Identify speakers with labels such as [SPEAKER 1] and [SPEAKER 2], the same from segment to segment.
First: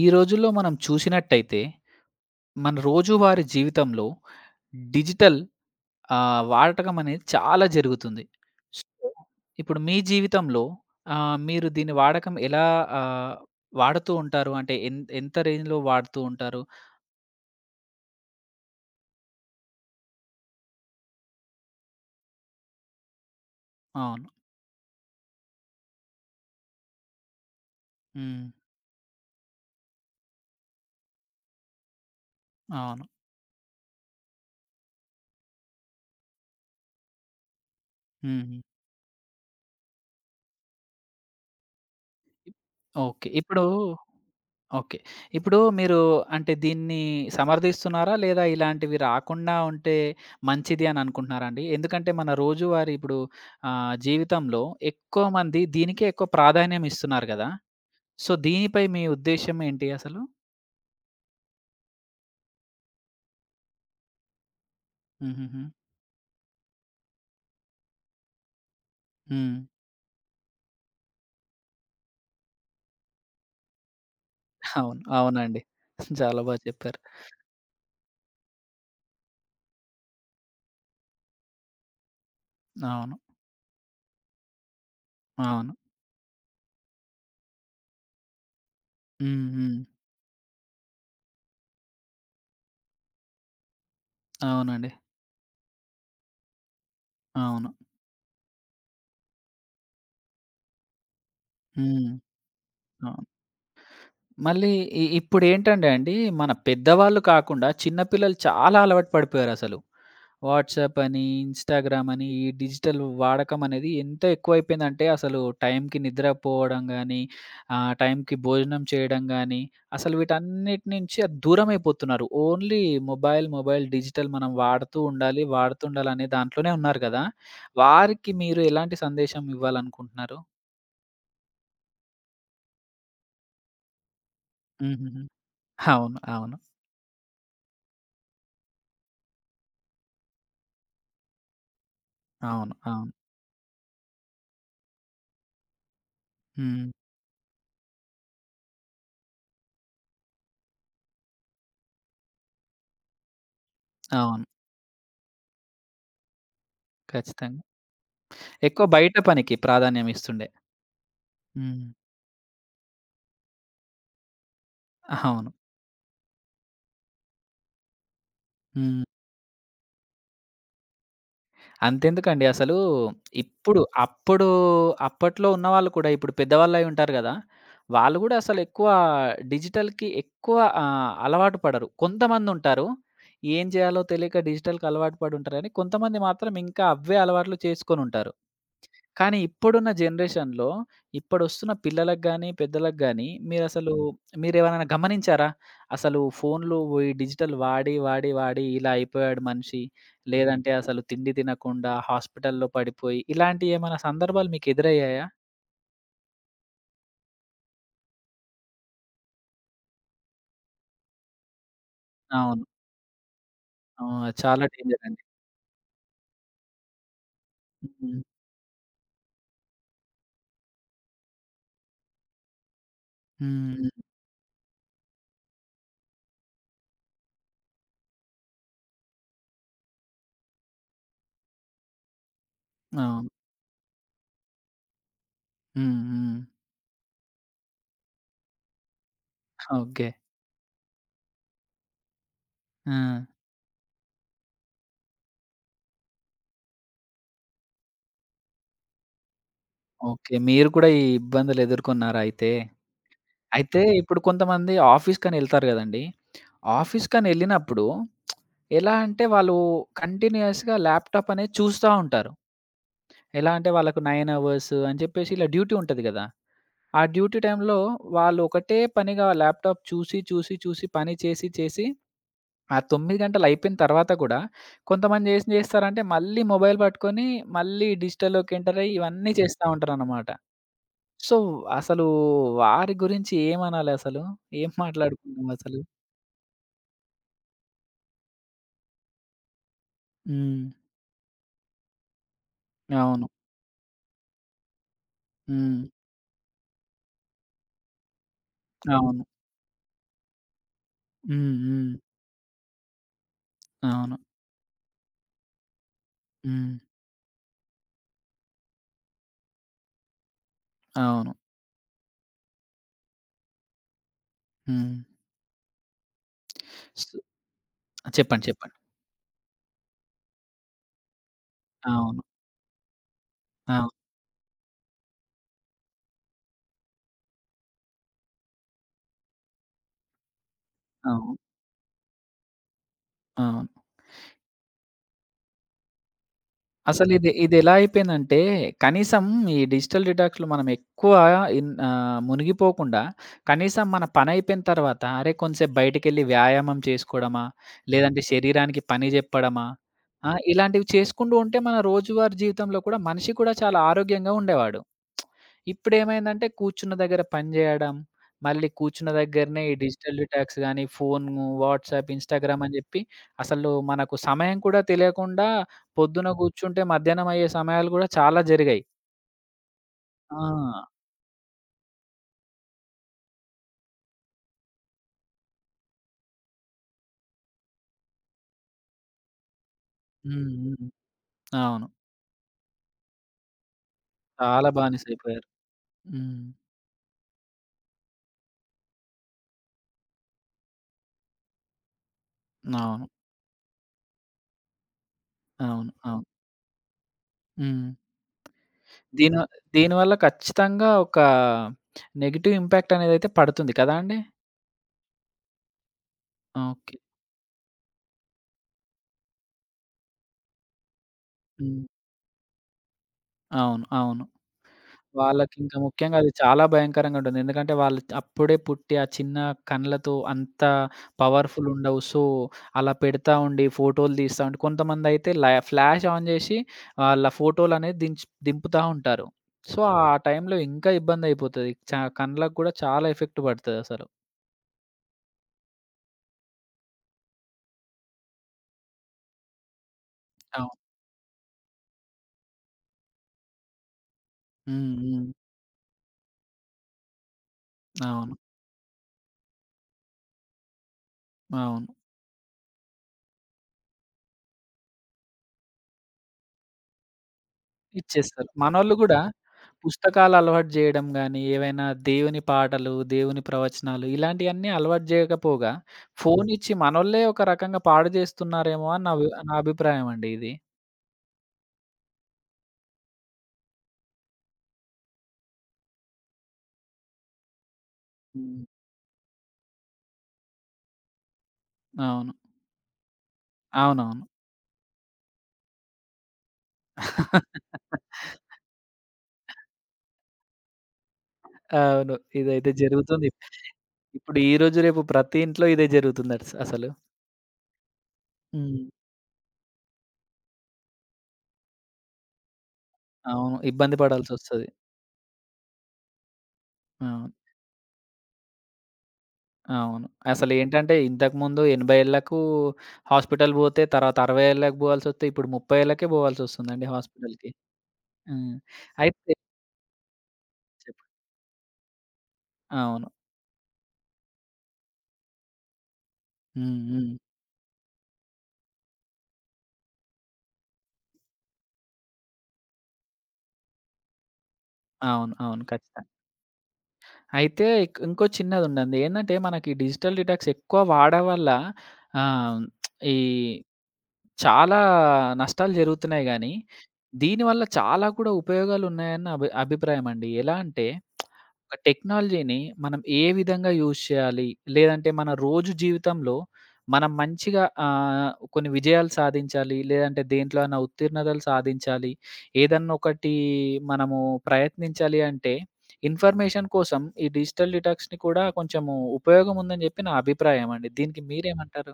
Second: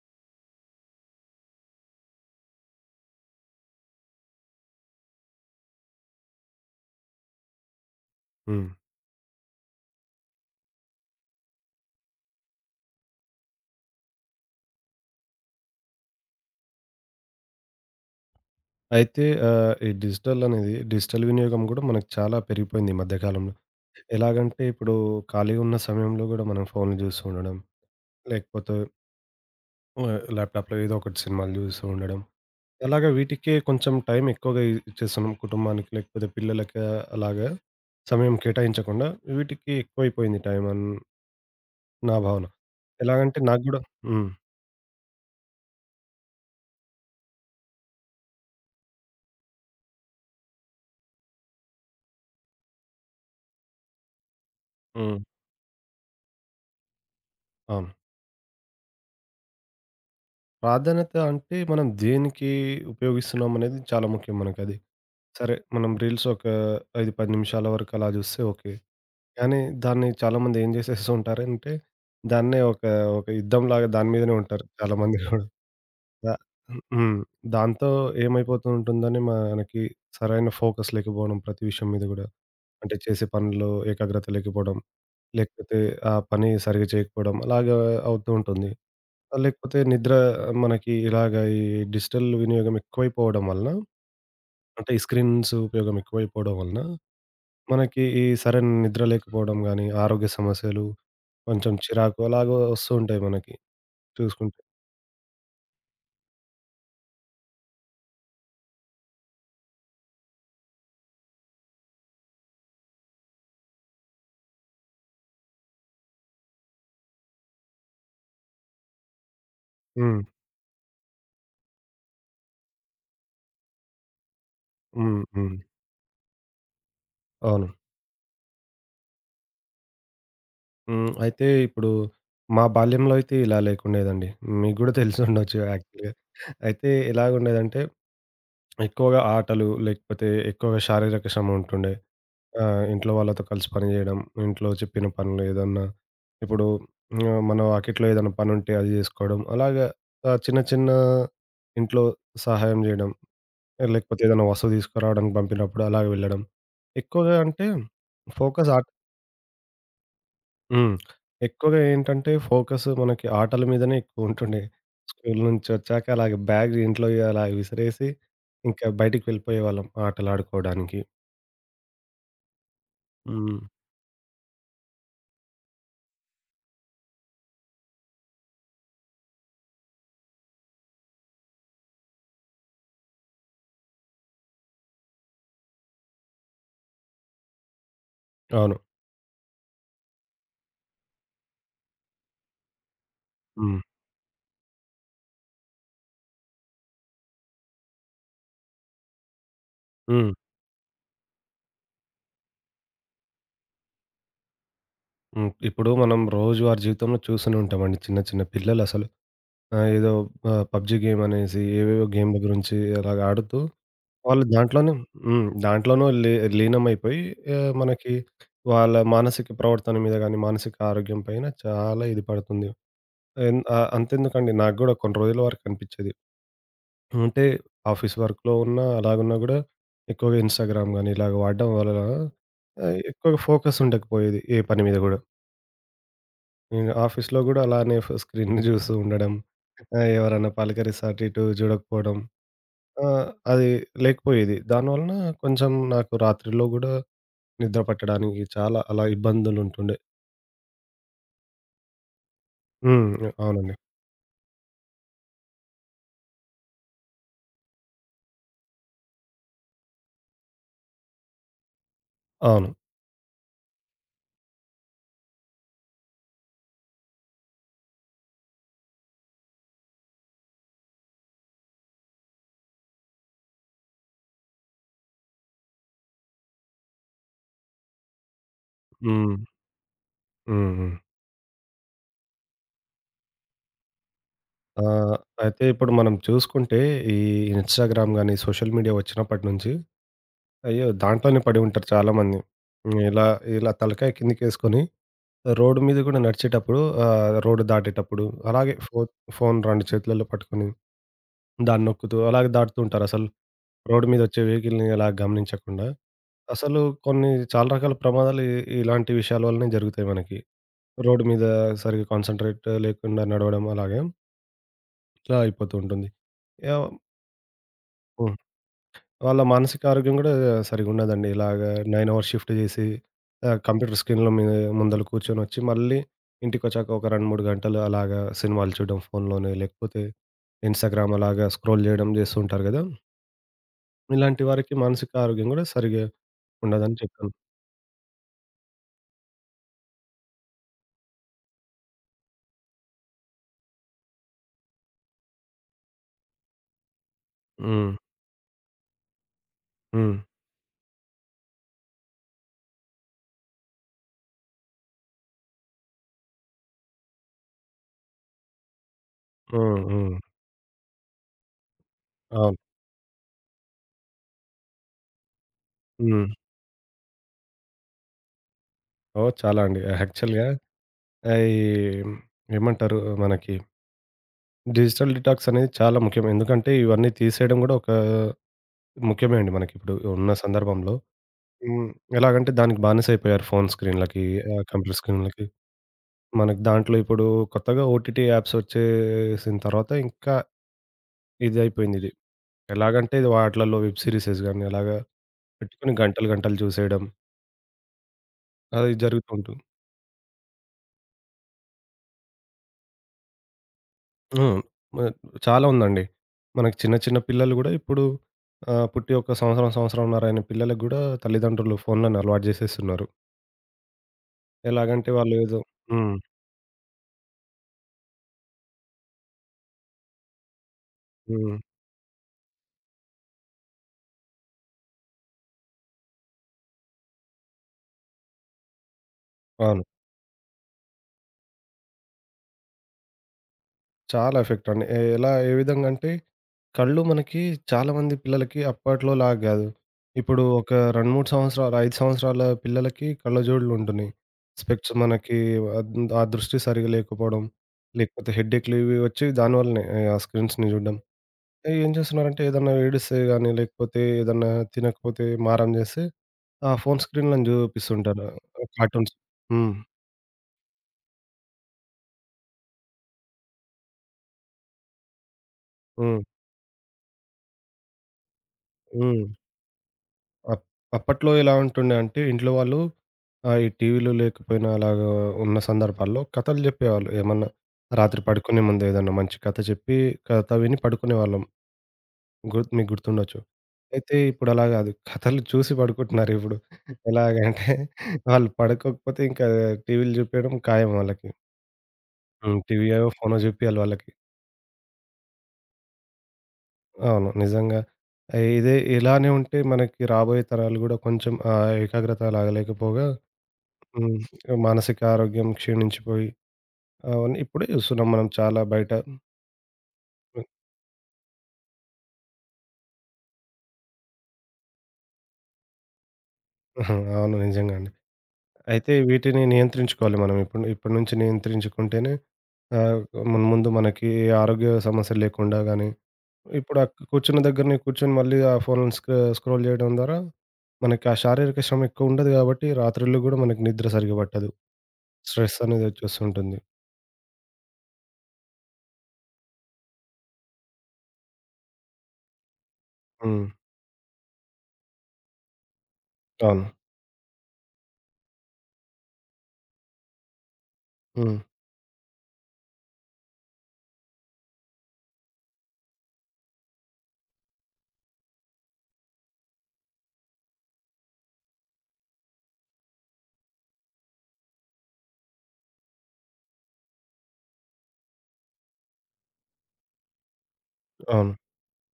[SPEAKER 1] ఈ రోజుల్లో మనం చూసినట్టయితే, మన రోజువారీ జీవితంలో డిజిటల్ వాడకం అనేది చాలా జరుగుతుంది.
[SPEAKER 2] హ్మ్.
[SPEAKER 1] సో, ఇప్పుడు మీ జీవితంలో మీరు దీని వాడకం ఎలా ఆహ్, వాడుతూ ఉంటారు? అంటే ఎంత రేంజ్‌లో వాడుతూ ఉంటారు?
[SPEAKER 2] అయితే ఈ డిజిటల్ అనేది డిజిటల్ వినియోగం గూడా మనకు చాలా పెరిగిపోయింది ఈ మధ్య కాలంలో.
[SPEAKER 1] అవును.
[SPEAKER 2] ఎలాగంటే ఇప్పుడు ఖాళీగా ఉన్న సమయంలో గూడా మనం ఫోన్‌లు జూస్తూ ఉండడం,
[SPEAKER 1] హ్మ్.
[SPEAKER 2] లేకపోతే ల్యాప్‌టాప్‌లో ఏదో ఒకటి సినిమాలు జూస్తూ ఉండడం.
[SPEAKER 1] అవును.
[SPEAKER 2] అలాగ వీటికే కొంచెం టైం ఎక్కువగా ఇచ్చేస్తున్నాం. కుటుంబానికి లేకపోతే పిల్లలకి అలాగా సమయం
[SPEAKER 1] హ్మ్.
[SPEAKER 2] కేటాయించకుండా వీటికి ఎక్కువైపోయింది టైం అని నా భావన.
[SPEAKER 1] ఇప్ ఓకే.
[SPEAKER 2] ఎలాగంటే నాకు
[SPEAKER 1] ఇప్పుడు
[SPEAKER 2] గూడా. హ్మ్.
[SPEAKER 1] ఓకే. ఇప్పుడు మీరు అంటే దీన్ని సమర్థిస్తున్నారా? లేదా ఇలాంటివి రాకుండా ఉంటే మంచిది అని అనుకుంటున్నారా అండి? ఎందుకంటే మన రోజువారీ ఇప్పుడు ఆహ్, జీవితంలో
[SPEAKER 2] హ్మ్.
[SPEAKER 1] ఎక్కువ మంది దీనికే ఎక్కువ ప్రాధాన్యం ఇస్తున్నారు గదా!
[SPEAKER 2] అవును.
[SPEAKER 1] సో, దీనిపై మీ ఉద్దేశ్యం ఏంటి అసలు?
[SPEAKER 2] ప్రాధాన్యత అంటే మనం దేనికి ఉపయోగిస్తున్నామనేది చాలా ముఖ్యం మనకది. సరే.
[SPEAKER 1] హుహుహు.
[SPEAKER 2] మనం రీల్స్ ఒక 5, 10 నిమిషాల వరకు అలా జూస్తే ఓకే.
[SPEAKER 1] హ్మ్.
[SPEAKER 2] కానీ దాన్ని చాలామంది ఏం జేసేస్తూ ఉంటారంటే, దాన్నే ఒక ఒక యుద్ధంలాగా దాని మీదనే ఉంటారు
[SPEAKER 1] అవును.
[SPEAKER 2] చాలామంది గూడా.
[SPEAKER 1] అవునండి.
[SPEAKER 2] ద
[SPEAKER 1] చాలా బా చెప్పారు.
[SPEAKER 2] హ్మ్. దాంతో ఏమైపోతూ ఉంటుందని మనకి సరైన ఫోకస్ లేకపోవడం ప్రతి విషయం మీద గూడా. అంటే
[SPEAKER 1] అవును.
[SPEAKER 2] చేసే పనుల్లో ఏకాగ్రత లేకపోవడం,
[SPEAKER 1] అవును.
[SPEAKER 2] లేకపోతే ఆ పని సరిగ్గా చేయకపోవడం అలాగా అవుతూ ఉంటుంది.
[SPEAKER 1] హ్మ్. హ్మ్.
[SPEAKER 2] లేకపోతే నిద్ర మనకి ఇలాగ ఈ డిజిటల్ వినియోగం ఎక్కువైపోవడం వలన
[SPEAKER 1] అవునండి.
[SPEAKER 2] అంటే ఈ స్క్రీన్స్ ఉపయోగం ఎక్కువైపోవడం వలన
[SPEAKER 1] అవును.
[SPEAKER 2] మనకి ఈ సరైన నిద్ర లేకపోవడం గాని, ఆరోగ్య సమస్యలు, కొంచెం
[SPEAKER 1] హ్మ్.
[SPEAKER 2] చిరాకు అలాగ వస్తూ
[SPEAKER 1] అ
[SPEAKER 2] ఉంటాయి మనకి చూసుకుంటే.
[SPEAKER 1] మళ్ళీ ఇప్పుడేంటంటే అండి, మన పెద్దవాళ్ళు కాకుండా చిన్న పిల్లలు చాలా అలవాటు పడిపోయారసలు. వాట్సాప్ అని, ఇన్‌స్టాగ్రామ్ అని, ఈ డిజిటల్ వాడకం అనేది ఎంత ఎక్కువైపోయిందంటే అసలు టైంకి నిద్రపోవడం గానీ, టైంకి భోజనం చేయడం గానీ, అసలు
[SPEAKER 2] హ్మ్.
[SPEAKER 1] వీటన్నిటి నుంచి దూరమైపోతున్నారు. ఓన్లీ మొబైల్, మొబైల్, డిజిటల్ మనం వాడుతూ
[SPEAKER 2] హ్మ్.
[SPEAKER 1] ఉండాలి,
[SPEAKER 2] హ్మ్.
[SPEAKER 1] వాడుతుండాలనే దాంట్లోనే ఉన్నారు గదా!
[SPEAKER 2] అవును.
[SPEAKER 1] వారికి మీరు ఎలాంటి సందేశం ఇవ్వాలనుకుంటున్నారు?
[SPEAKER 2] హ్మ్. అయితే ఇప్పుడు మా బాల్యంలో అయితే ఇలా లేకుండేదండి. మీకు గూడా
[SPEAKER 1] హుహుహు.
[SPEAKER 2] తెలిసుండొచ్చు యాక్చువల్‌గా.
[SPEAKER 1] అవును. అవును.
[SPEAKER 2] అయితే ఎలాగుండేదంటే ఎక్కువగా ఆటలు, లేకపోతే ఎక్కువగా శారీరక శ్రమ ఉంటుండే. ఆ!
[SPEAKER 1] అవును. అవును.
[SPEAKER 2] ఇంట్లో వాళ్ళతో కలిసి పని జేయడం, ఇంట్లో చెప్పిన పనులు ఏదన్నా ఇప్పుడు
[SPEAKER 1] హ్మ్.
[SPEAKER 2] మన వాకిట్లో ఏదైనా పనుంటే అది జేసుకోవడం. అలాగా చిన్న చిన్న ఇంట్లో సహాయం జేయడం. లేకపోతే
[SPEAKER 1] అవును.
[SPEAKER 2] ఏదైనా వస్తువు తీసుకురావడానికి పంపినప్పుడు అలాగ వెళ్ళడం. ఎక్కువగా
[SPEAKER 1] ఖచ్చితంగా.
[SPEAKER 2] అంటే ఫోకస్
[SPEAKER 1] ఎక్కువ
[SPEAKER 2] ఆట్
[SPEAKER 1] బయట పనికి ప్రాధాన్యం ఇస్తుండే.
[SPEAKER 2] హ్మ్. ఎక్కువగా
[SPEAKER 1] హ్మ్.
[SPEAKER 2] ఏంటంటే ఫోకస్ మనకి ఆటల మీదనే ఎక్కువుంటుండే. స్కూలు
[SPEAKER 1] అవును.
[SPEAKER 2] నుంచొచ్చాక అలాగే బ్యాగ్ ఇంట్లో అలాగ విసిరేసి ఇంకా
[SPEAKER 1] హ్మ్.
[SPEAKER 2] బయటికి వెళ్ళిపోయేవాళ్ళం ఆటలాడుకోవడానికి.
[SPEAKER 1] అంతెందుకండి అసలు
[SPEAKER 2] హ్మ్.
[SPEAKER 1] అప్పుడు అప్పట్లో ఉన్నవాళ్ళు కూడా ఇప్పుడు పెద్దవాళ్ళై ఉంటారు గదా! వాళ్ళు గూడా అసలు ఎక్కువ డిజిటల్‌కి ఎక్కువ అలవాటు పడరు. కొంతమందుంటారు. ఏం జేయాలో తెలియక డిజిటల్‌కి అలవాటు పడి ఉంటారు గానీ, కొంతమంది మాత్రం ఇంకా అవే అలవాట్లు చేసుకొనుంటారు.
[SPEAKER 2] అవును.
[SPEAKER 1] కానీ ఇప్పుడున్న జనరేషన్‌లో ఇప్పుడొస్తున్న పిల్లలకి గాని, పెద్దలకి గాని
[SPEAKER 2] హ్మ్.
[SPEAKER 1] మీరసలు మీరేవరైనా గమనించారా? అసలు ఫోన్‌లు ఈ డిజిటల్ వాడి, వాడి, వాడి ఇలా అయిపోయాడు మనిషి.
[SPEAKER 2] హ్మ్.
[SPEAKER 1] లేదంటే అసలు తిండి తినకుండా హాస్పిటల్‌లో పడిపోయి ఇలాంటి ఏమైనా సందర్భాలు మీకు ఎదురయ్యాయా?
[SPEAKER 2] హ్మ్. ఇప్పుడు మనం రోజువారీ జీవితంలో చూస్తూనే ఉంటామండి చిన్న చిన్న పిల్లలసలు ఏదో పబ్‌జీ గేమ్ అనేసి ఏవేవో గేమ్‌ల
[SPEAKER 1] అవును.
[SPEAKER 2] గురించి అలాగ ఆడుతూ
[SPEAKER 1] అవును. అది
[SPEAKER 2] వాళ్ళు
[SPEAKER 1] చాలా
[SPEAKER 2] దాంట్లోనే.
[SPEAKER 1] డేంజర్ అండి.
[SPEAKER 2] దాంట్లోనూ లీనమైపోయి మనకి
[SPEAKER 1] హ్మ్.
[SPEAKER 2] వాళ్ళ మానసిక ప్రవర్తన మీద గాని, మానసిక ఆరోగ్యం పైన చాలా ఇది పడుతుంది.
[SPEAKER 1] హ్మ్.
[SPEAKER 2] అంతెందుకండి నాకు గూడా కొన్ని రోజుల వరకు అనిపిచ్చేది. అంటే ఆఫీస్ వర్క్‌లో ఉన్నా, అలాగున్నా గూడా ఎక్కువగా ఇన్‌స్టాగ్రామ్ గాని ఇలాగ వాడడం వలన
[SPEAKER 1] అవును.
[SPEAKER 2] ఎక్కువగా ఫోకస్ ఉండకపోయేది ఏ పని మీద గూడా.
[SPEAKER 1] హ్మ్. హ్మ్.
[SPEAKER 2] నేను ఆఫీస్‌లో గూడా అలానే స్క్రీన్‌ని చూస్తూ ఉండడం,
[SPEAKER 1] ఓకే.
[SPEAKER 2] ఎవరన్నా పలకరిస్తే అటు ఇటు చూడకపోవడం.
[SPEAKER 1] ఆ!
[SPEAKER 2] ఆ! అది లేకపోయేది. దానివలన కొంచెం నాకు రాత్రిలో గూడా నిద్ర పట్టడానికి చాలా అలా ఇబ్బందులుంటుండే.
[SPEAKER 1] ఓకే. మీరు కూడా ఈ ఇబ్బందులు ఎదుర్కొన్నారా అయితే?
[SPEAKER 2] హ్మ్. అవునండి.
[SPEAKER 1] అయితే ఇప్పుడు కొంతమంది ఆఫీస్‌కని ఎళ్తారు గదండీ! ఆఫీస్‌కని ఎళ్ళినప్పుడు ఎలా అంటే వాళ్ళు కంటిన్యూయస్‌గా ల్యాప్‌టాప్ అనేది చూస్తా ఉంటారు.
[SPEAKER 2] అవును.
[SPEAKER 1] ఎలా అంటే వాళ్ళకు 9 అవర్స్ అని జెప్పేసి ఇలా డ్యూటీ ఉంటది గదా! ఆ డ్యూటీ టైమ్‌లో వాళ్ళు ఒకటే పనిగా ల్యాప్‌టాప్ చూసి, చూసి, చూసి పని చేసి, చేసి ఆ 9 గంటలయిపోయిన తర్వాత గూడా కొంతమంది ఏం జేస్తారంటే మళ్ళీ మొబైల్ పట్టుకొని మళ్ళీ డిజిటల్‌లోకి ఎంటర్ అయ్యి ఇవన్నీ
[SPEAKER 2] హ్మ్.
[SPEAKER 1] చేస్తా ఉంటారనమాట.
[SPEAKER 2] హ్మ్. హ్మ్.
[SPEAKER 1] సో, అసలు వారి గురించి ఏమనాలసలు? ఏం
[SPEAKER 2] ఆహ్, అయితే
[SPEAKER 1] మాట్లాడుకుందామసలు?
[SPEAKER 2] ఇప్పుడు మనం చూసుకుంటే ఈ ఇన్‌స్టాగ్రామ్ గాని, సోషల్ మీడియా వచ్చినప్పటి నుంచి
[SPEAKER 1] హ్మ్.
[SPEAKER 2] అయ్యో! దాంట్లోనే పడి ఉంటారు చాలామంది. హ్మ్. ఇలా
[SPEAKER 1] అవును.
[SPEAKER 2] ఇలా తలకాయ కిందకేసుకొని రోడ్డు
[SPEAKER 1] హ్మ్.
[SPEAKER 2] మీద గూడా నడిచేటప్పుడు రోడ్డు దాటేటప్పుడు అలాగే
[SPEAKER 1] అవును.
[SPEAKER 2] ఫోను 2 చేతులలో పట్టుకొని
[SPEAKER 1] హ్మ్.
[SPEAKER 2] దాన్ని
[SPEAKER 1] హ్మ్.
[SPEAKER 2] నొక్కుతూ అలాగే దాటుతూ ఉంటారు. అసలు రోడ్డు
[SPEAKER 1] అవును.
[SPEAKER 2] మీదొచ్చే వెహికల్‌ని అలా గమనించకుండా.
[SPEAKER 1] హ్మ్.
[SPEAKER 2] అసలు కొన్ని చాలా రకాల ప్రమాదాలు ఇలాంటి విషయాల వల్లనే జరుగుతాయి మనకి. రోడ్డు
[SPEAKER 1] అవును.
[SPEAKER 2] మీద సరిగ్గా కాన్సంట్రేట్ లేకుండా నడవడం అలాగే
[SPEAKER 1] హ్మ్.
[SPEAKER 2] ఇలా అయిపోతూ ఉంటుంది. యావ్
[SPEAKER 1] సు
[SPEAKER 2] హ్మ్.
[SPEAKER 1] చెప్పండి. చెప్పండి.
[SPEAKER 2] వాళ్ళ మానసిక ఆరోగ్యం గూడా సరిగుండదండి. ఇలాగ 9
[SPEAKER 1] అవును.
[SPEAKER 2] అవర్స్ షిఫ్ట్ జేసి
[SPEAKER 1] అవును.
[SPEAKER 2] కంప్యూటర్ స్క్రీన్‌ల మీ ముందల కూర్చొనొచ్చి మళ్ళీ ఇంటికొచ్చాక ఒక 2, 3 గంటలు అలాగా సినిమాలు చూడడం ఫోన్‌లోనే లేకపోతే ఇన్‌స్టాగ్రామ్
[SPEAKER 1] అవును.
[SPEAKER 2] అలాగా స్క్రోల్ జేయడం జేస్తూ ఉంటారు గదా!
[SPEAKER 1] అవును.
[SPEAKER 2] ఇలాంటి వారికి మానసిక ఆరోగ్యం గూడా సరిగ్గా ఉండదని
[SPEAKER 1] అసలిది
[SPEAKER 2] చెప్తాను.
[SPEAKER 1] ఇదెలా అయిపోయిందంటే కనీసం ఈ డిజిటల్ డిటాక్స్‌లో మనం ఎక్కువ మునిగిపోకుండా కనీసం మన పనైపోయిన తర్వాత అరే! కొంసేపు బయటికెళ్ళి వ్యాయామం చేసుకోవడమా?
[SPEAKER 2] హ్మ్.
[SPEAKER 1] లేదంటే శరీరానికి పని జెప్పడమా?
[SPEAKER 2] హ్మ్.
[SPEAKER 1] ఆ! ఇలాంటివి చేసుకుంటూ ఉంటే మన రోజువారీ జీవితంలో కూడా మనిషి కూడా చాలా ఆరోగ్యంగా ఉండేవాడు. ఇప్పుడేమైందంటే కూర్చున్న దగ్గర పని జేయడం, మళ్ళీ కూర్చున్న దగ్గరనే ఈ
[SPEAKER 2] హ్మ్. హ్మ్.
[SPEAKER 1] డిజిటల్ డిటాక్స్ గాని, ఫోను, వాట్సాప్,
[SPEAKER 2] అవును.
[SPEAKER 1] ఇన్‌స్టాగ్రామ్ అని జెప్పి అసలు మనకు సమయం కూడా తెలియకుండా
[SPEAKER 2] హ్మ్.
[SPEAKER 1] పొద్దున గూర్చుంటే మధ్యాహ్నం అయ్యే సమయాలు గూడా చాలా జరిగాయి.
[SPEAKER 2] ఓహ్! చాలా అండి. యాక్చువల్‌గా
[SPEAKER 1] ఆ!
[SPEAKER 2] అయి ఏమంటారు? మనకి డిజిటల్ డిటాక్స్ అనేది చాలా ముఖ్యం. ఎందుకంటే ఇవన్నీ తీసేయడం గూడా ఒక ముఖ్యమే అండి మనకిప్పుడు ఉన్న
[SPEAKER 1] హ్మ్. హ్మ్.
[SPEAKER 2] సందర్భంలో.
[SPEAKER 1] అవును.
[SPEAKER 2] హ్మ్. ఎలాగంటే దానికి బానిసైపోయారు ఫోను స్క్రీన్‌లకి,
[SPEAKER 1] చాలా
[SPEAKER 2] కంప్యూటర్
[SPEAKER 1] బానిసైపోయారు.
[SPEAKER 2] స్క్రీన్‌లకి.
[SPEAKER 1] హ్మ్.
[SPEAKER 2] మనకి దాంట్లో ఇప్పుడు కొత్తగా ఓటీటీ యాప్స్ వచ్చేసిన తర్వాత ఇంకా ఇదయిపోయింది ఇది.
[SPEAKER 1] అవును.
[SPEAKER 2] ఎలాగంటే వాటిలలో వెబ్ సీరీసెస్ గాని అలాగా
[SPEAKER 1] అవును.
[SPEAKER 2] పెట్టుకొని
[SPEAKER 1] అవును.
[SPEAKER 2] గంటలు గంటలు చూసేయడం
[SPEAKER 1] హ్మ్.
[SPEAKER 2] అది జరుగుతూ
[SPEAKER 1] దీని వ
[SPEAKER 2] ఉంటుంది.
[SPEAKER 1] దీనివల్ల ఖచ్చితంగా ఒక నెగెటివ్ ఇంపాక్ట్ అనేదైతే పడుతుంది కదా అండి?
[SPEAKER 2] హ్మ్. మ చాలా ఉందండి. మనకి
[SPEAKER 1] ఓకే.
[SPEAKER 2] చిన్న చిన్న పిల్లలు గూడా ఇప్పుడు పుట్టి ఒక సంవత్సరం, సంవత్సరంన్నర అయిన పిల్లలకి గూడా తల్లిదండ్రులు
[SPEAKER 1] హ్మ్.
[SPEAKER 2] ఫోన్‌లను అలవాటు జేసేస్తున్నారు.
[SPEAKER 1] అవును. అవును.
[SPEAKER 2] ఎలాగంటే వాళ్ళు ఏదో.
[SPEAKER 1] వాళ్ళకింకా
[SPEAKER 2] హ్మ్.
[SPEAKER 1] ముఖ్యంగా అది చాలా భయంకరంగా ఉంటుంది. ఎందుకంటే వాళ్ళు అప్పుడే పుట్టి ఆ చిన్న కళ్ళతో అంత
[SPEAKER 2] హ్మ్.
[SPEAKER 1] పవర్‌ఫుల్ ఉండవు. సో, అలా పెడతా ఉండి ఫోటోలు తీస్తా ఉండి కొంతమందైతే ఫ్లాష్ ఆన్ చేసి వాళ్ళ ఫోటోలనేవి దింపుతా ఉంటారు. సో,
[SPEAKER 2] అవును.
[SPEAKER 1] ఆ టైంలో ఇంకా ఇబ్బందయిపోతది. కళ్ళకి కూడా చాలా ఎఫెక్ట్ పడతదసలు.
[SPEAKER 2] చాలా ఎఫెక్ట్ అండి. ఎ ఎలా ఏ విధంగా అంటే కళ్ళు మనకి చాలామంది పిల్లలకి అప్పట్లోలాగా గాదు. ఇప్పుడు ఒక
[SPEAKER 1] అవును.
[SPEAKER 2] 2, 3 సంవత్సరాలు, 5 సంవత్సరాల పిల్లలకి కళ్ళజోడులు ఉంటున్నాయి. స్పెక్ట్స్
[SPEAKER 1] హ్మ్. హ్మ్.
[SPEAKER 2] మనకి ఆ దృష్టి సరిగ్గా లేకపోవడం, లేకపోతే
[SPEAKER 1] అవును.
[SPEAKER 2] హెడ్‌ఏక్‌లు ఇవి వచ్చి దానివల్లనే ఆ స్క్రీన్స్‌ని జూడడం.
[SPEAKER 1] అవును.
[SPEAKER 2] ఏం చేస్తున్నారంటే ఏదన్నా ఏడిస్తే గాని, లేకపోతే ఏదన్నా తినకపోతే మారం చేస్తే, ఆ ఫోను స్క్రీన్‌లను చూపిస్తుంటారు.
[SPEAKER 1] ఇచ్చేస్తారు. మనోళ్ళు
[SPEAKER 2] కార్టూన్స్.
[SPEAKER 1] గూడా
[SPEAKER 2] హ్మ్.
[SPEAKER 1] పుస్తకాలు అలవాటు జేయడం గానీ, ఏవైనా దేవుని పాటలు, దేవుని ప్రవచనాలు ఇలాంటియన్నీ అలవాటు జేయకపోగా, హ్మ్.
[SPEAKER 2] హ్మ్.
[SPEAKER 1] ఫోనిచ్చి మనోళ్ళే ఒక రకంగా పాడు జేస్తున్నారేమో అని
[SPEAKER 2] హ్మ్.
[SPEAKER 1] నా అభిప్రాయం అండి ఇది.
[SPEAKER 2] అప్ అప్పట్లో ఎలా ఉంటుండే అంటే ఇంట్లో వాళ్ళు ఈ టీవీలు లేకపోయినా అలాగా ఉన్న సందర్భాల్లో కథలు చెప్పేవాళ్ళు. ఏమన్నా రాత్రి పడుకునే
[SPEAKER 1] హ్మ్.
[SPEAKER 2] ముందు ఏదన్నా మంచి కథ చెప్పి, కథ విని పడుకునేవాళ్ళం.
[SPEAKER 1] అవును.
[SPEAKER 2] మీకు గుర్తుండొచ్చు. అయితే
[SPEAKER 1] అవునవును.
[SPEAKER 2] ఇప్పుడు అలా కాదు. కథలు చూసి పడుకుంటున్నారిప్పుడు. ఎలాగంటే వాళ్ళు పడుకోకపోతే ఇంకా టీవీలు చూపియడం ఖాయం వాళ్ళకి.
[SPEAKER 1] అవును.
[SPEAKER 2] హ్మ్.
[SPEAKER 1] ఇదైతే
[SPEAKER 2] టీవీయో,
[SPEAKER 1] జరుగుతుంది.
[SPEAKER 2] ఫోనో జూపియాలి వాళ్ళకి.
[SPEAKER 1] ఇప్పుడు ఈ రోజు రేపు ప్రతి ఇంట్లో ఇదే జరుగుతుంది అట్స్ అసలు.
[SPEAKER 2] అవును. నిజంగా ఇదే
[SPEAKER 1] హ్మ్.
[SPEAKER 2] ఇలానే ఉంటే మనకి రాబోయే తరాలు గూడా కొంచెం ఆ ఏకాగ్రత లాగలేకపోగా
[SPEAKER 1] అవును. ఇబ్బంది
[SPEAKER 2] హ్మ్.
[SPEAKER 1] పడాల్సొస్తది.
[SPEAKER 2] మానసిక ఆరోగ్యం క్షీణించిపోయి
[SPEAKER 1] అవును.
[SPEAKER 2] అవన్నీ ఇప్పుడే జూస్తున్నాం మనం చాలా బయట.
[SPEAKER 1] అవును. అసలేంటంటే ఇంతకుముందు 80 ఏళ్ళకు హాస్పిటల్ పోతే, తర్వాత 60 ఏళ్ళకి పోవాల్సొస్తే, ఇప్పుడు 30 ఏళ్ళకే పోవాల్సొస్తుందండి
[SPEAKER 2] అవును.
[SPEAKER 1] హాస్పిటల్‌కి.
[SPEAKER 2] నిజంగా అండి.
[SPEAKER 1] హ్మ్.
[SPEAKER 2] అయితే
[SPEAKER 1] అయితే
[SPEAKER 2] వీటిని నియంత్రించుకోవాలి మనం ఇప్పుడు ఇప్పటి
[SPEAKER 1] చెప్పు
[SPEAKER 2] నుంచి నియంత్రించుకుంటేనే ఆహ్,
[SPEAKER 1] అవును.
[SPEAKER 2] మున్ముందు మనకి ఆరోగ్య సమస్యలు లేకుండా గాని ఇప్పుడు
[SPEAKER 1] హ్మ్. హ్మ్.
[SPEAKER 2] కూర్చున్న దగ్గరనే కూర్చొని మళ్ళీ ఆ ఫోన్‌లను స్క్రోల్ చేయడం ద్వారా మనకి ఆ శారీరక శ్రమ ఎక్కువుండదు గాబట్టి, రాత్రిళ్ళు గూడా మనకి నిద్ర సరిగ్గా పట్టదు.
[SPEAKER 1] అవును.
[SPEAKER 2] స్ట్రెస్
[SPEAKER 1] అవును.
[SPEAKER 2] అనేది
[SPEAKER 1] ఖచ్చితంగా.
[SPEAKER 2] వచ్చేస్తుంటుంది.
[SPEAKER 1] అయితే ఇంకో చిన్నదుందండి. ఏందంటే, మనకి డిజిటల్ డిటాక్స్ ఎక్కువ వాడడం వల్ల ఆహ్, ఈ
[SPEAKER 2] హ్మ్.
[SPEAKER 1] చాలా నష్టాలు జరుగుతున్నాయి గానీ,
[SPEAKER 2] అవును.
[SPEAKER 1] దీనివల్ల చాలా కూడా ఉపయోగాలున్నాయని నా అభి అభిప్రాయమండి. ఎలా అంటే
[SPEAKER 2] హ్మ్.
[SPEAKER 1] ఒక టెక్నాలజీని మనం ఏ విధంగా యూజ్ చేయాలి? లేదంటే మన రోజు జీవితంలో మనం మంచిగా కొన్ని విజయాలు సాధించాలి. లేదంటే దేంట్లో అన్నా ఉత్తీర్ణతలు సాధించాలి. ఏదన్నా ఒకటి మనము ప్రయత్నించాలి అంటే ఇన్ఫర్మేషన్ కోసం ఈ డిజిటల్ డిటాక్స్‌ని కూడా కొంచెము ఉపయోగం ఉందని చెప్పి నా అభిప్రాయం అండి. దీనికి
[SPEAKER 2] అవును.
[SPEAKER 1] మీరేమంటారు?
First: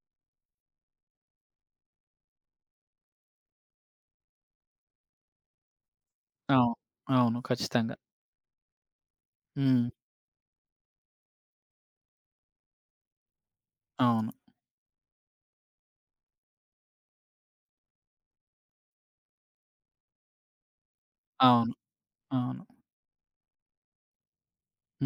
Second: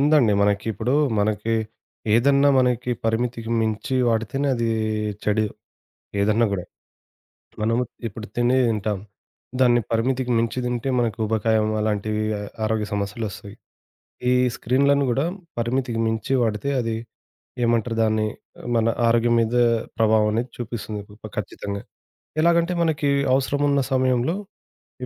[SPEAKER 2] ఉందండి. మనకి ఏదన్నా మనకి పరిమితికి మించి వాడితేనే అది చెడు ఏదన్నా గూడా.
[SPEAKER 1] అవును. అవును.
[SPEAKER 2] మనము
[SPEAKER 1] ఖచ్చితంగా.
[SPEAKER 2] ఇప్పుడు తింటాం. దాన్ని
[SPEAKER 1] హ్మ్.
[SPEAKER 2] పరిమితికి మించి తింటే మనకు ఊబకాయం అలాంటివి ఆరోగ్య సమస్యలొస్తాయి.
[SPEAKER 1] అవును.
[SPEAKER 2] ఈ స్క్రీన్‌లను గూడా పరిమితికి మించి వాడితే అది ఏమంటారు దాన్ని? మన ఆరోగ్యం మీద ప్రభావం అనేది చూపిస్తుంది
[SPEAKER 1] అవును.
[SPEAKER 2] ఖచ్చితంగా.
[SPEAKER 1] అవును.
[SPEAKER 2] ఎలాగంటే మనకి అవసరమున్న సమయంలో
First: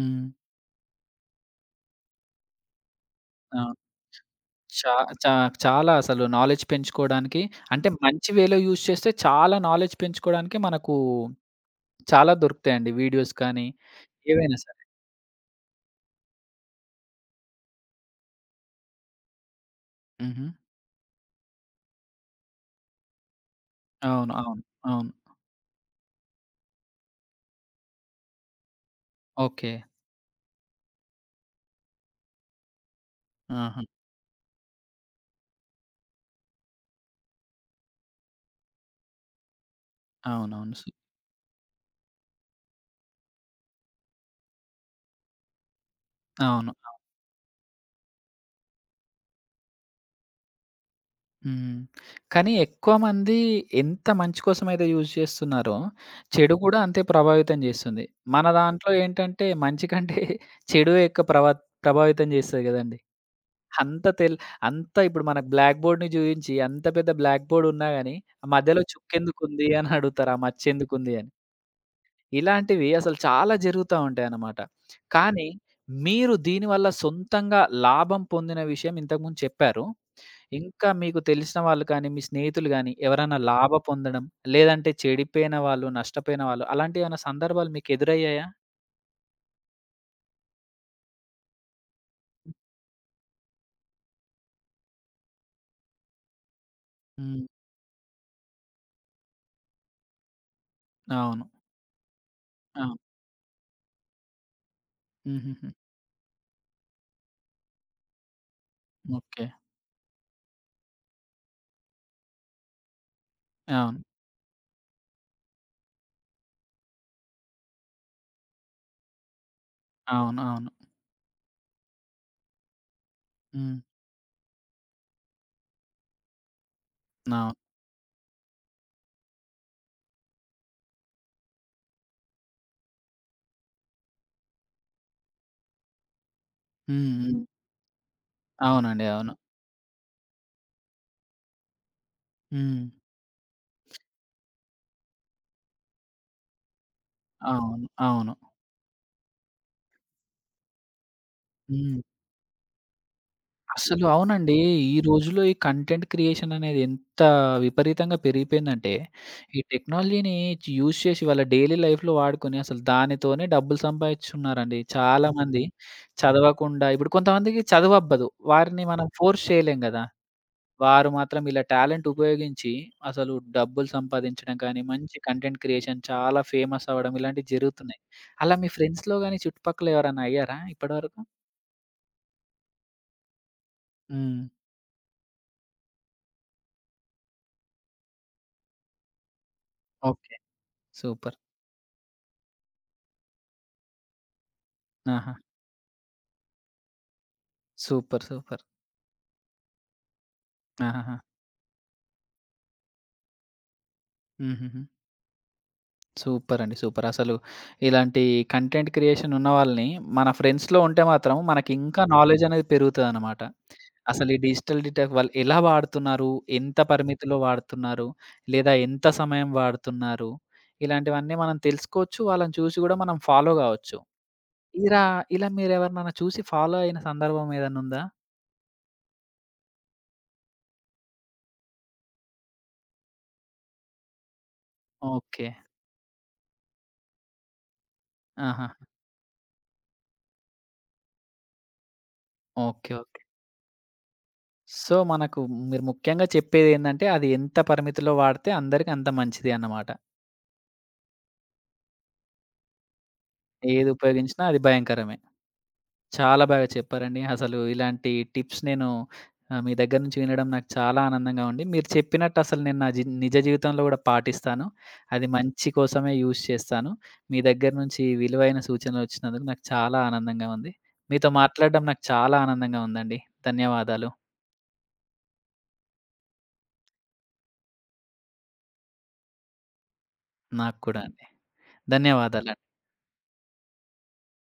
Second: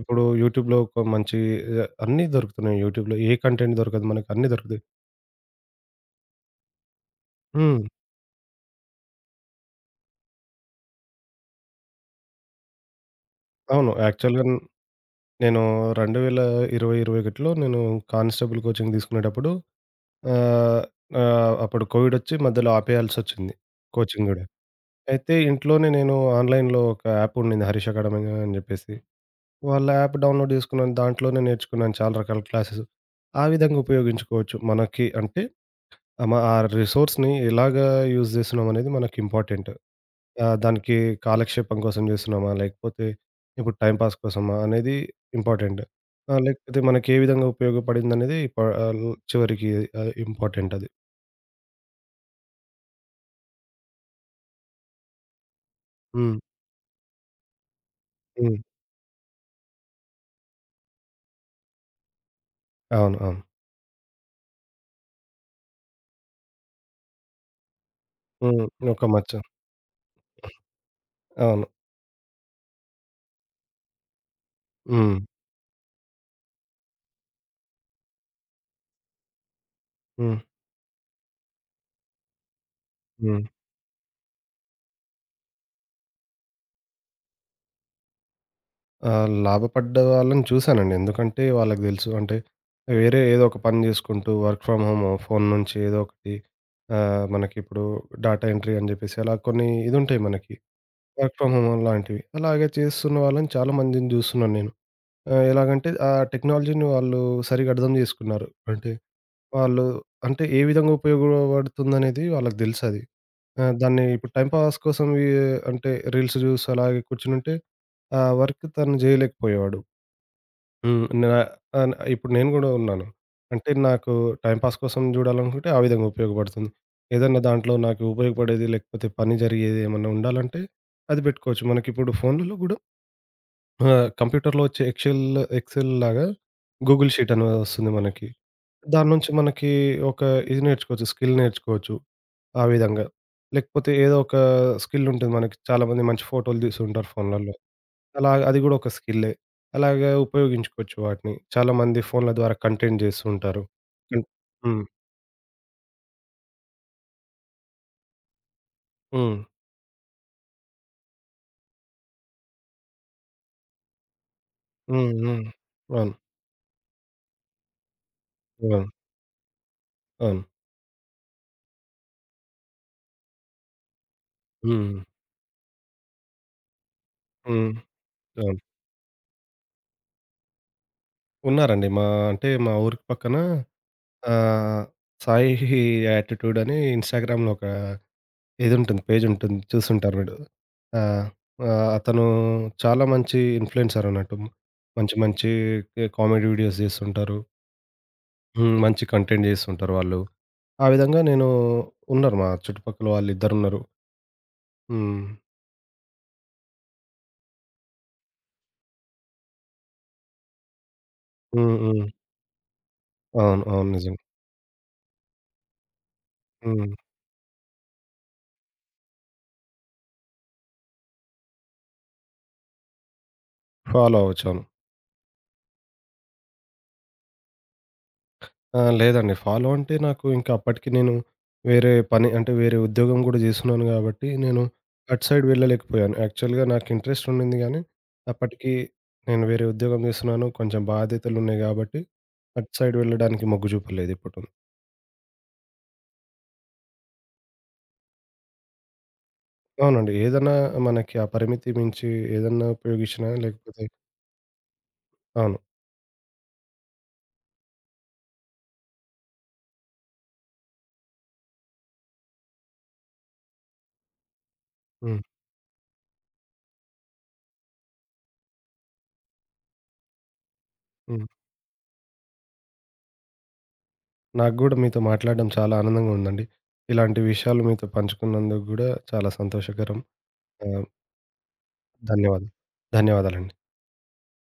[SPEAKER 2] ఇప్పుడు యూట్యూబ్‌లో ఒక మంచి అన్నీ దొరుకుతున్నాయి యూట్యూబ్‌లో. ఏ కంటెంట్
[SPEAKER 1] అవును.
[SPEAKER 2] దొరకదు మనకు అన్నీ దొరుకుతాయి.
[SPEAKER 1] షా చా చాలా అసలు నాలెడ్జ్ పెంచుకోవడానికి
[SPEAKER 2] హ్మ్.
[SPEAKER 1] అంటే మంచి వేలో యూజ్ చేస్తే చాలా నాలెడ్జ్ పెంచుకోవడానికి మనకు చాలా దొరుకుతాయండి వీడియోస్ కానీ,
[SPEAKER 2] అవును. యాక్చువల్‌గా
[SPEAKER 1] ఏవైనా సరే.
[SPEAKER 2] నేను 2020, 2021లో నేను కానిస్టేబుల్ కోచింగ్ తీసుకునేటప్పుడు
[SPEAKER 1] హుహు.
[SPEAKER 2] ఆహ్, ఆహ్, అప్పుడు కోవిడొచ్చి మధ్యలో ఆపేయాల్సొచ్చింది కోచింగ్
[SPEAKER 1] అవును.
[SPEAKER 2] గూడా.
[SPEAKER 1] అవును. అవును.
[SPEAKER 2] అయితే ఇంట్లోనే నేను ఆన్‌లైన్‌లో ఒక యాప్ ఉండింది 'హరీష్ అకాడమీ' అని జెప్పేసి.
[SPEAKER 1] ఓకే.
[SPEAKER 2] వాళ్ళ యాప్ డౌన్‌లోడ్ జేసుకున్నాను. దాంట్లోనే నేర్చుకున్నాను చాలా రకాల క్లాసెస్. ఆ విధంగా
[SPEAKER 1] ఆహా!
[SPEAKER 2] ఉపయోగించుకోవచ్చు. మనకి అంటే ఆహ్, మ ఆ రిసోర్స్‌ని ఎలాగా యూజ్ జేస్తున్నామనేది మనకి ఇంపార్టెంట్.
[SPEAKER 1] అవునవును.
[SPEAKER 2] దానికి కాలక్షేపం కోసం జేస్తున్నామా? లేకపోతే ఇప్పుడు టైమ్ పాస్ కోసమా? అనేది ఇంపార్టెంట్.
[SPEAKER 1] అవును.
[SPEAKER 2] లేకపోతే
[SPEAKER 1] అవును.
[SPEAKER 2] మనకి ఏ విధంగా ఉపయోగపడిందనేది ఆహ్, చివరికి ఇంపార్టెంట్ అది.
[SPEAKER 1] హ్మ్. కానీ ఎక్కువ మంది ఎంత మంచి కోసమైతే యూజ్ చేస్తున్నారో,
[SPEAKER 2] హ్మ్.
[SPEAKER 1] చెడు కూడా అంతే ప్రభావితం చేస్తుంది. మన
[SPEAKER 2] హ్మ్.
[SPEAKER 1] దాంట్లో ఏంటంటే మంచి కంటే చెడువే ఎక్కువ ప్రభావితం చేస్తది కదండీ!
[SPEAKER 2] అవును. అవును.
[SPEAKER 1] అంత తెల్ అంత ఇప్పుడు మనకు బ్లాక్ బోర్డ్‌ని చూయించి అంత పెద్ద బ్లాక్ బోర్డ్ ఉన్నా గాని,
[SPEAKER 2] హ్మ్.
[SPEAKER 1] మధ్యలో
[SPEAKER 2] ఒక మచ్చ.
[SPEAKER 1] చుక్కెందుకుంది అని అడుగుతారు. ఆ మచ్చెందుకుంది అని.
[SPEAKER 2] అవును.
[SPEAKER 1] ఇలాంటివి అసలు చాలా జరుగుతా ఉంటాయన్నమాట.
[SPEAKER 2] హ్మ్.
[SPEAKER 1] కానీ మీరు దీనివల్ల సొంతంగా లాభం పొందిన విషయం ఇంతకుముందు చెప్పారు.
[SPEAKER 2] హ్మ్.
[SPEAKER 1] ఇంకా మీకు తెలిసిన వాళ్ళు కానీ, మీ స్నేహితులు గానీ ఎవరైనా
[SPEAKER 2] హ్మ్.
[SPEAKER 1] లాభ పొందడం, లేదంటే చెడిపోయిన వాళ్ళు, నష్టపోయిన వాళ్ళు అలాంటి ఏమైనా సందర్భాలు మీకు ఎదురయ్యాయా?
[SPEAKER 2] ఆ! లాభపడ్డ వాళ్ళని చూసానండి. ఎందుకంటే వాళ్ళకి తెలుసు అంటే వేరే ఏదో ఒక పని చేసుకుంటూ వర్క్ ఫ్రమ్ హోమ్ ఫోన్ నుంచి ఏదో ఒకటి
[SPEAKER 1] హ్మ్.
[SPEAKER 2] మనకిప్పుడు డాటా ఎంట్రీ అని చెప్పేసి అలా కొన్ని ఇదుంటాయి మనకి. వర్క్
[SPEAKER 1] అవును.
[SPEAKER 2] ఫ్రమ్ హోమ్ లాంటివి. అలాగే
[SPEAKER 1] అవును.
[SPEAKER 2] చేస్తున్న వాళ్ళని చాలా మందిని చూస్తున్నాను నేను.
[SPEAKER 1] హుహుహు.
[SPEAKER 2] ఎలాగంటే ఆ టెక్నాలజీని వాళ్ళు సరిగ్గా అర్థం చేసుకున్నారు. అంటే
[SPEAKER 1] ఓకే.
[SPEAKER 2] వాళ్ళు అంటే ఏ విధంగా ఉపయోగపడుతుందనేది వాళ్ళకి తెలుసది. ఆ!
[SPEAKER 1] అవును.
[SPEAKER 2] దాన్ని ఇప్పుడు టైమ్ పాస్ కోసం ఈ అంటే రీల్స్ చూసి అలాగే కూర్చునుంటే ఆ వర్క్ తను చేయలేకపోయేవాడు.
[SPEAKER 1] అవును. అవును.
[SPEAKER 2] హ్మ్. నా ఆన్ ఇప్పుడు నేను గూడా ఉన్నాను. అంటే
[SPEAKER 1] హ్మ్.
[SPEAKER 2] నాకు టైమ్ పాస్ కోసం జూడాలనుకుంటే ఆ విధంగా ఉపయోగపడుతుంది. ఏదన్నా
[SPEAKER 1] అవును.
[SPEAKER 2] దాంట్లో నాకు ఉపయోగపడేది లేకపోతే పని జరిగేది ఏమన్నా ఉండాలంటే అది బెట్టుకోవచ్చు. మనకిప్పుడు ఫోన్‌లలో గూడా కంప్యూటర్‌లో వచ్చే ఎక్సెల్ ఎక్సెల్ లాగా
[SPEAKER 1] హ్మ్.
[SPEAKER 2] గూగుల్
[SPEAKER 1] హ్మ్.
[SPEAKER 2] షీట్
[SPEAKER 1] హ్మ్.
[SPEAKER 2] అని ఒస్తుంది మనకి.
[SPEAKER 1] అవునండి.
[SPEAKER 2] దాని నుంచి
[SPEAKER 1] అవును.
[SPEAKER 2] మనకి ఒక ఇది నేర్చుకోవచ్చు. స్కిల్ నేర్చుకోవచ్చు. ఆ
[SPEAKER 1] హ్మ్.
[SPEAKER 2] విధంగా. లేకపోతే ఏదో ఒక స్కిల్ ఉంటుంది మనకి. చాలామంది మంచి ఫోటోలు తీసుంటారు ఫోన్‌లలో.
[SPEAKER 1] అవును.
[SPEAKER 2] అలా
[SPEAKER 1] అవును.
[SPEAKER 2] అది గూడా ఒక స్కిల్లే. అలాగా ఉపయోగించుకోవచ్చు వాటిని. చాలా
[SPEAKER 1] హ్మ్.
[SPEAKER 2] మంది ఫోన్ల ద్వారా కంటెంట్ జేస్తూ ఉంటారు.
[SPEAKER 1] అసలు
[SPEAKER 2] హ్మ్.
[SPEAKER 1] అవునండి.
[SPEAKER 2] హ్మ్.
[SPEAKER 1] ఈ రోజుల్లో ఈ కంటెంట్ క్రియేషన్ అనేది ఎంత విపరీతంగా పెరిగిపోయిందంటే,
[SPEAKER 2] హ్మ్.
[SPEAKER 1] ఈ టెక్నాలజీని యూజ్ చేసి వాళ్ళ డైలీ లైఫ్‌లో వాడుకొని అసలు దానితోనే డబ్బులు సంపాదిస్తున్నారండి.
[SPEAKER 2] హ్మ్. హ్మ్.
[SPEAKER 1] చాలామంది
[SPEAKER 2] అవును.
[SPEAKER 1] చదవకుండా ఇప్పుడు కొంతమందికి చదువబ్బదు. వారిని
[SPEAKER 2] అవును.
[SPEAKER 1] మనం ఫోర్స్ చేయలేం గదా!
[SPEAKER 2] అవును.
[SPEAKER 1] వారు మాత్రం ఇలా టాలెంట్ ఉపయోగించి అసలు డబ్బులు సంపాదించడం కానీ,
[SPEAKER 2] హ్మ్.
[SPEAKER 1] మంచి కంటెంట్ క్రియేషన్ చాలా ఫేమస్ అవ్వడం ఇలాంటివి
[SPEAKER 2] హ్మ్.
[SPEAKER 1] జరుగుతున్నాయి. అలా
[SPEAKER 2] అవును.
[SPEAKER 1] మీ ఫ్రెండ్స్‌లో గాని చుట్టుపక్కల ఎవరైనా అయ్యారా ఇప్పటివరకు?
[SPEAKER 2] ఉన్నారండి. మా అంటే మా ఊరికి పక్కన
[SPEAKER 1] హ్మ్.
[SPEAKER 2] ఆహ్, సాయి యాటిట్యూడ్ అని ఇన్‌స్టాగ్రామ్‌లో ఒక ఇదుంటుంది. పేజ్ ఉంటుంది. చూసుంటారు
[SPEAKER 1] ఓకే.
[SPEAKER 2] మీరు. ఆ!
[SPEAKER 1] సూపర్.
[SPEAKER 2] అతను చాలా మంచి ఇన్‌ఫ్లుయెన్సర్ అన్నట్టు. మంచి
[SPEAKER 1] ఆహా!
[SPEAKER 2] మంచి కామెడీ వీడియోస్ జేస్తుంటారు.
[SPEAKER 1] సూపర్. సూపర్.
[SPEAKER 2] హ్మ్. మంచి కంటెంట్ జేస్తుంటారు వాళ్ళు. ఆ
[SPEAKER 1] ఆహాహా!
[SPEAKER 2] విధంగా నేను ఉన్నారు మా చుట్టుపక్కల వాళ్ళిద్దరున్నారు.
[SPEAKER 1] హుహుహు.
[SPEAKER 2] హ్మ్.
[SPEAKER 1] సూపర్ అండి. సూపర్. అసలు ఇలాంటి కంటెంట్ క్రియేషన్ ఉన్న వాళ్ళని మన ఫ్రెండ్స్‌లో ఉంటే మాత్రం
[SPEAKER 2] హ్మ్.
[SPEAKER 1] మనకింకా
[SPEAKER 2] హ్మ్.
[SPEAKER 1] నాలెడ్జ్ అనేది పెరుగుతదనమాట.
[SPEAKER 2] అవును. అవును. నిజంగా.
[SPEAKER 1] అసలు ఈ డిజిటల్ డిటాక్ వాళ్ళు ఎలా వాడుతున్నారు? ఎంత
[SPEAKER 2] హ్మ్.
[SPEAKER 1] పరిమితిలో వాడుతున్నారు? లేదా ఎంత సమయం వాడుతున్నారు? ఇలాంటివన్నీ మనం తెలుసుకోవచ్చు. వాళ్ళని చూసి గూడా మనం ఫాలో గావచ్చు.
[SPEAKER 2] ఫాలో అవ్వచ్చాను.
[SPEAKER 1] ఇరా ఇలా మీరెవరినైనా చూసి ఫాలో అయిన సందర్భం ఏదన్నుందా?
[SPEAKER 2] ఆ! లేదండి. ఫాలో అంటే నాకు ఇంకా అప్పటికి నేను వేరే పని అంటే వేరే ఉద్యోగం గూడా జేస్తున్నాను గాబట్టి నేను అటు సైడ్
[SPEAKER 1] ఓకే.
[SPEAKER 2] వెళ్ళలేకపోయాను. యాక్చువల్‌గా నాకు ఇంట్రెస్ట్ ఉండింది గానీ
[SPEAKER 1] ఆహా!
[SPEAKER 2] అప్పటికి నేను వేరే ఉద్యోగం జేస్తున్నాను. కొంచెం బాధ్యతలున్నాయి గాబట్టి అటు
[SPEAKER 1] ఓకే.
[SPEAKER 2] Side
[SPEAKER 1] okay.
[SPEAKER 2] వెళ్ళడానికి మొగ్గు జూపలేదు ఎప్పుడూ.
[SPEAKER 1] సో, మనకు మీరు ముఖ్యంగా చెప్పేదేందంటే, అది ఎంత పరిమితిలో వాడితే అందరికి అంత మంచిది అన్నమాట.
[SPEAKER 2] అవునండి. ఏదన్నా మనకి ఆ పరిమితి మించి ఏదన్నా ఉపయోగించినా లేకపోతే
[SPEAKER 1] ఏది ఉపయోగించినా అది భయంకరమే.
[SPEAKER 2] అవును.
[SPEAKER 1] చాలా బాగా చెప్పారండి. అసలు ఇలాంటి టిప్స్ నేను మీ దగ్గర నుంచి వినడం నాకు చాలా ఆనందంగా ఉంది. మీరు చెప్పినట్టు అసలు నేను నా జి నిజ జీవితంలో కూడా పాటిస్తాను.
[SPEAKER 2] హ్మ్.
[SPEAKER 1] అది మంచి కోసమే యూజ్ చేస్తాను. మీ దగ్గర నుంచి విలువైన సూచనలు వచ్చినందుకు నాకు చాలా ఆనందంగా ఉంది.
[SPEAKER 2] హ్మ్.
[SPEAKER 1] మీతో మాట్లాడడం నాకు చాలా ఆనందంగా ఉందండి. ధన్యవాదాలు.
[SPEAKER 2] నాకు గూడా మీతో మాట్లాడడం చాలా ఆనందంగా ఉందండి. ఇలాంటి విషయాలు మీతో పంచుకున్నందుకు గూడా చాలా సంతోషకరం.
[SPEAKER 1] నాకు
[SPEAKER 2] ఆహ్,
[SPEAKER 1] కూడా అండి.
[SPEAKER 2] ధన్యవాదాలు.
[SPEAKER 1] ధన్యవాదాలండి.
[SPEAKER 2] ధన్యవాదాలండి.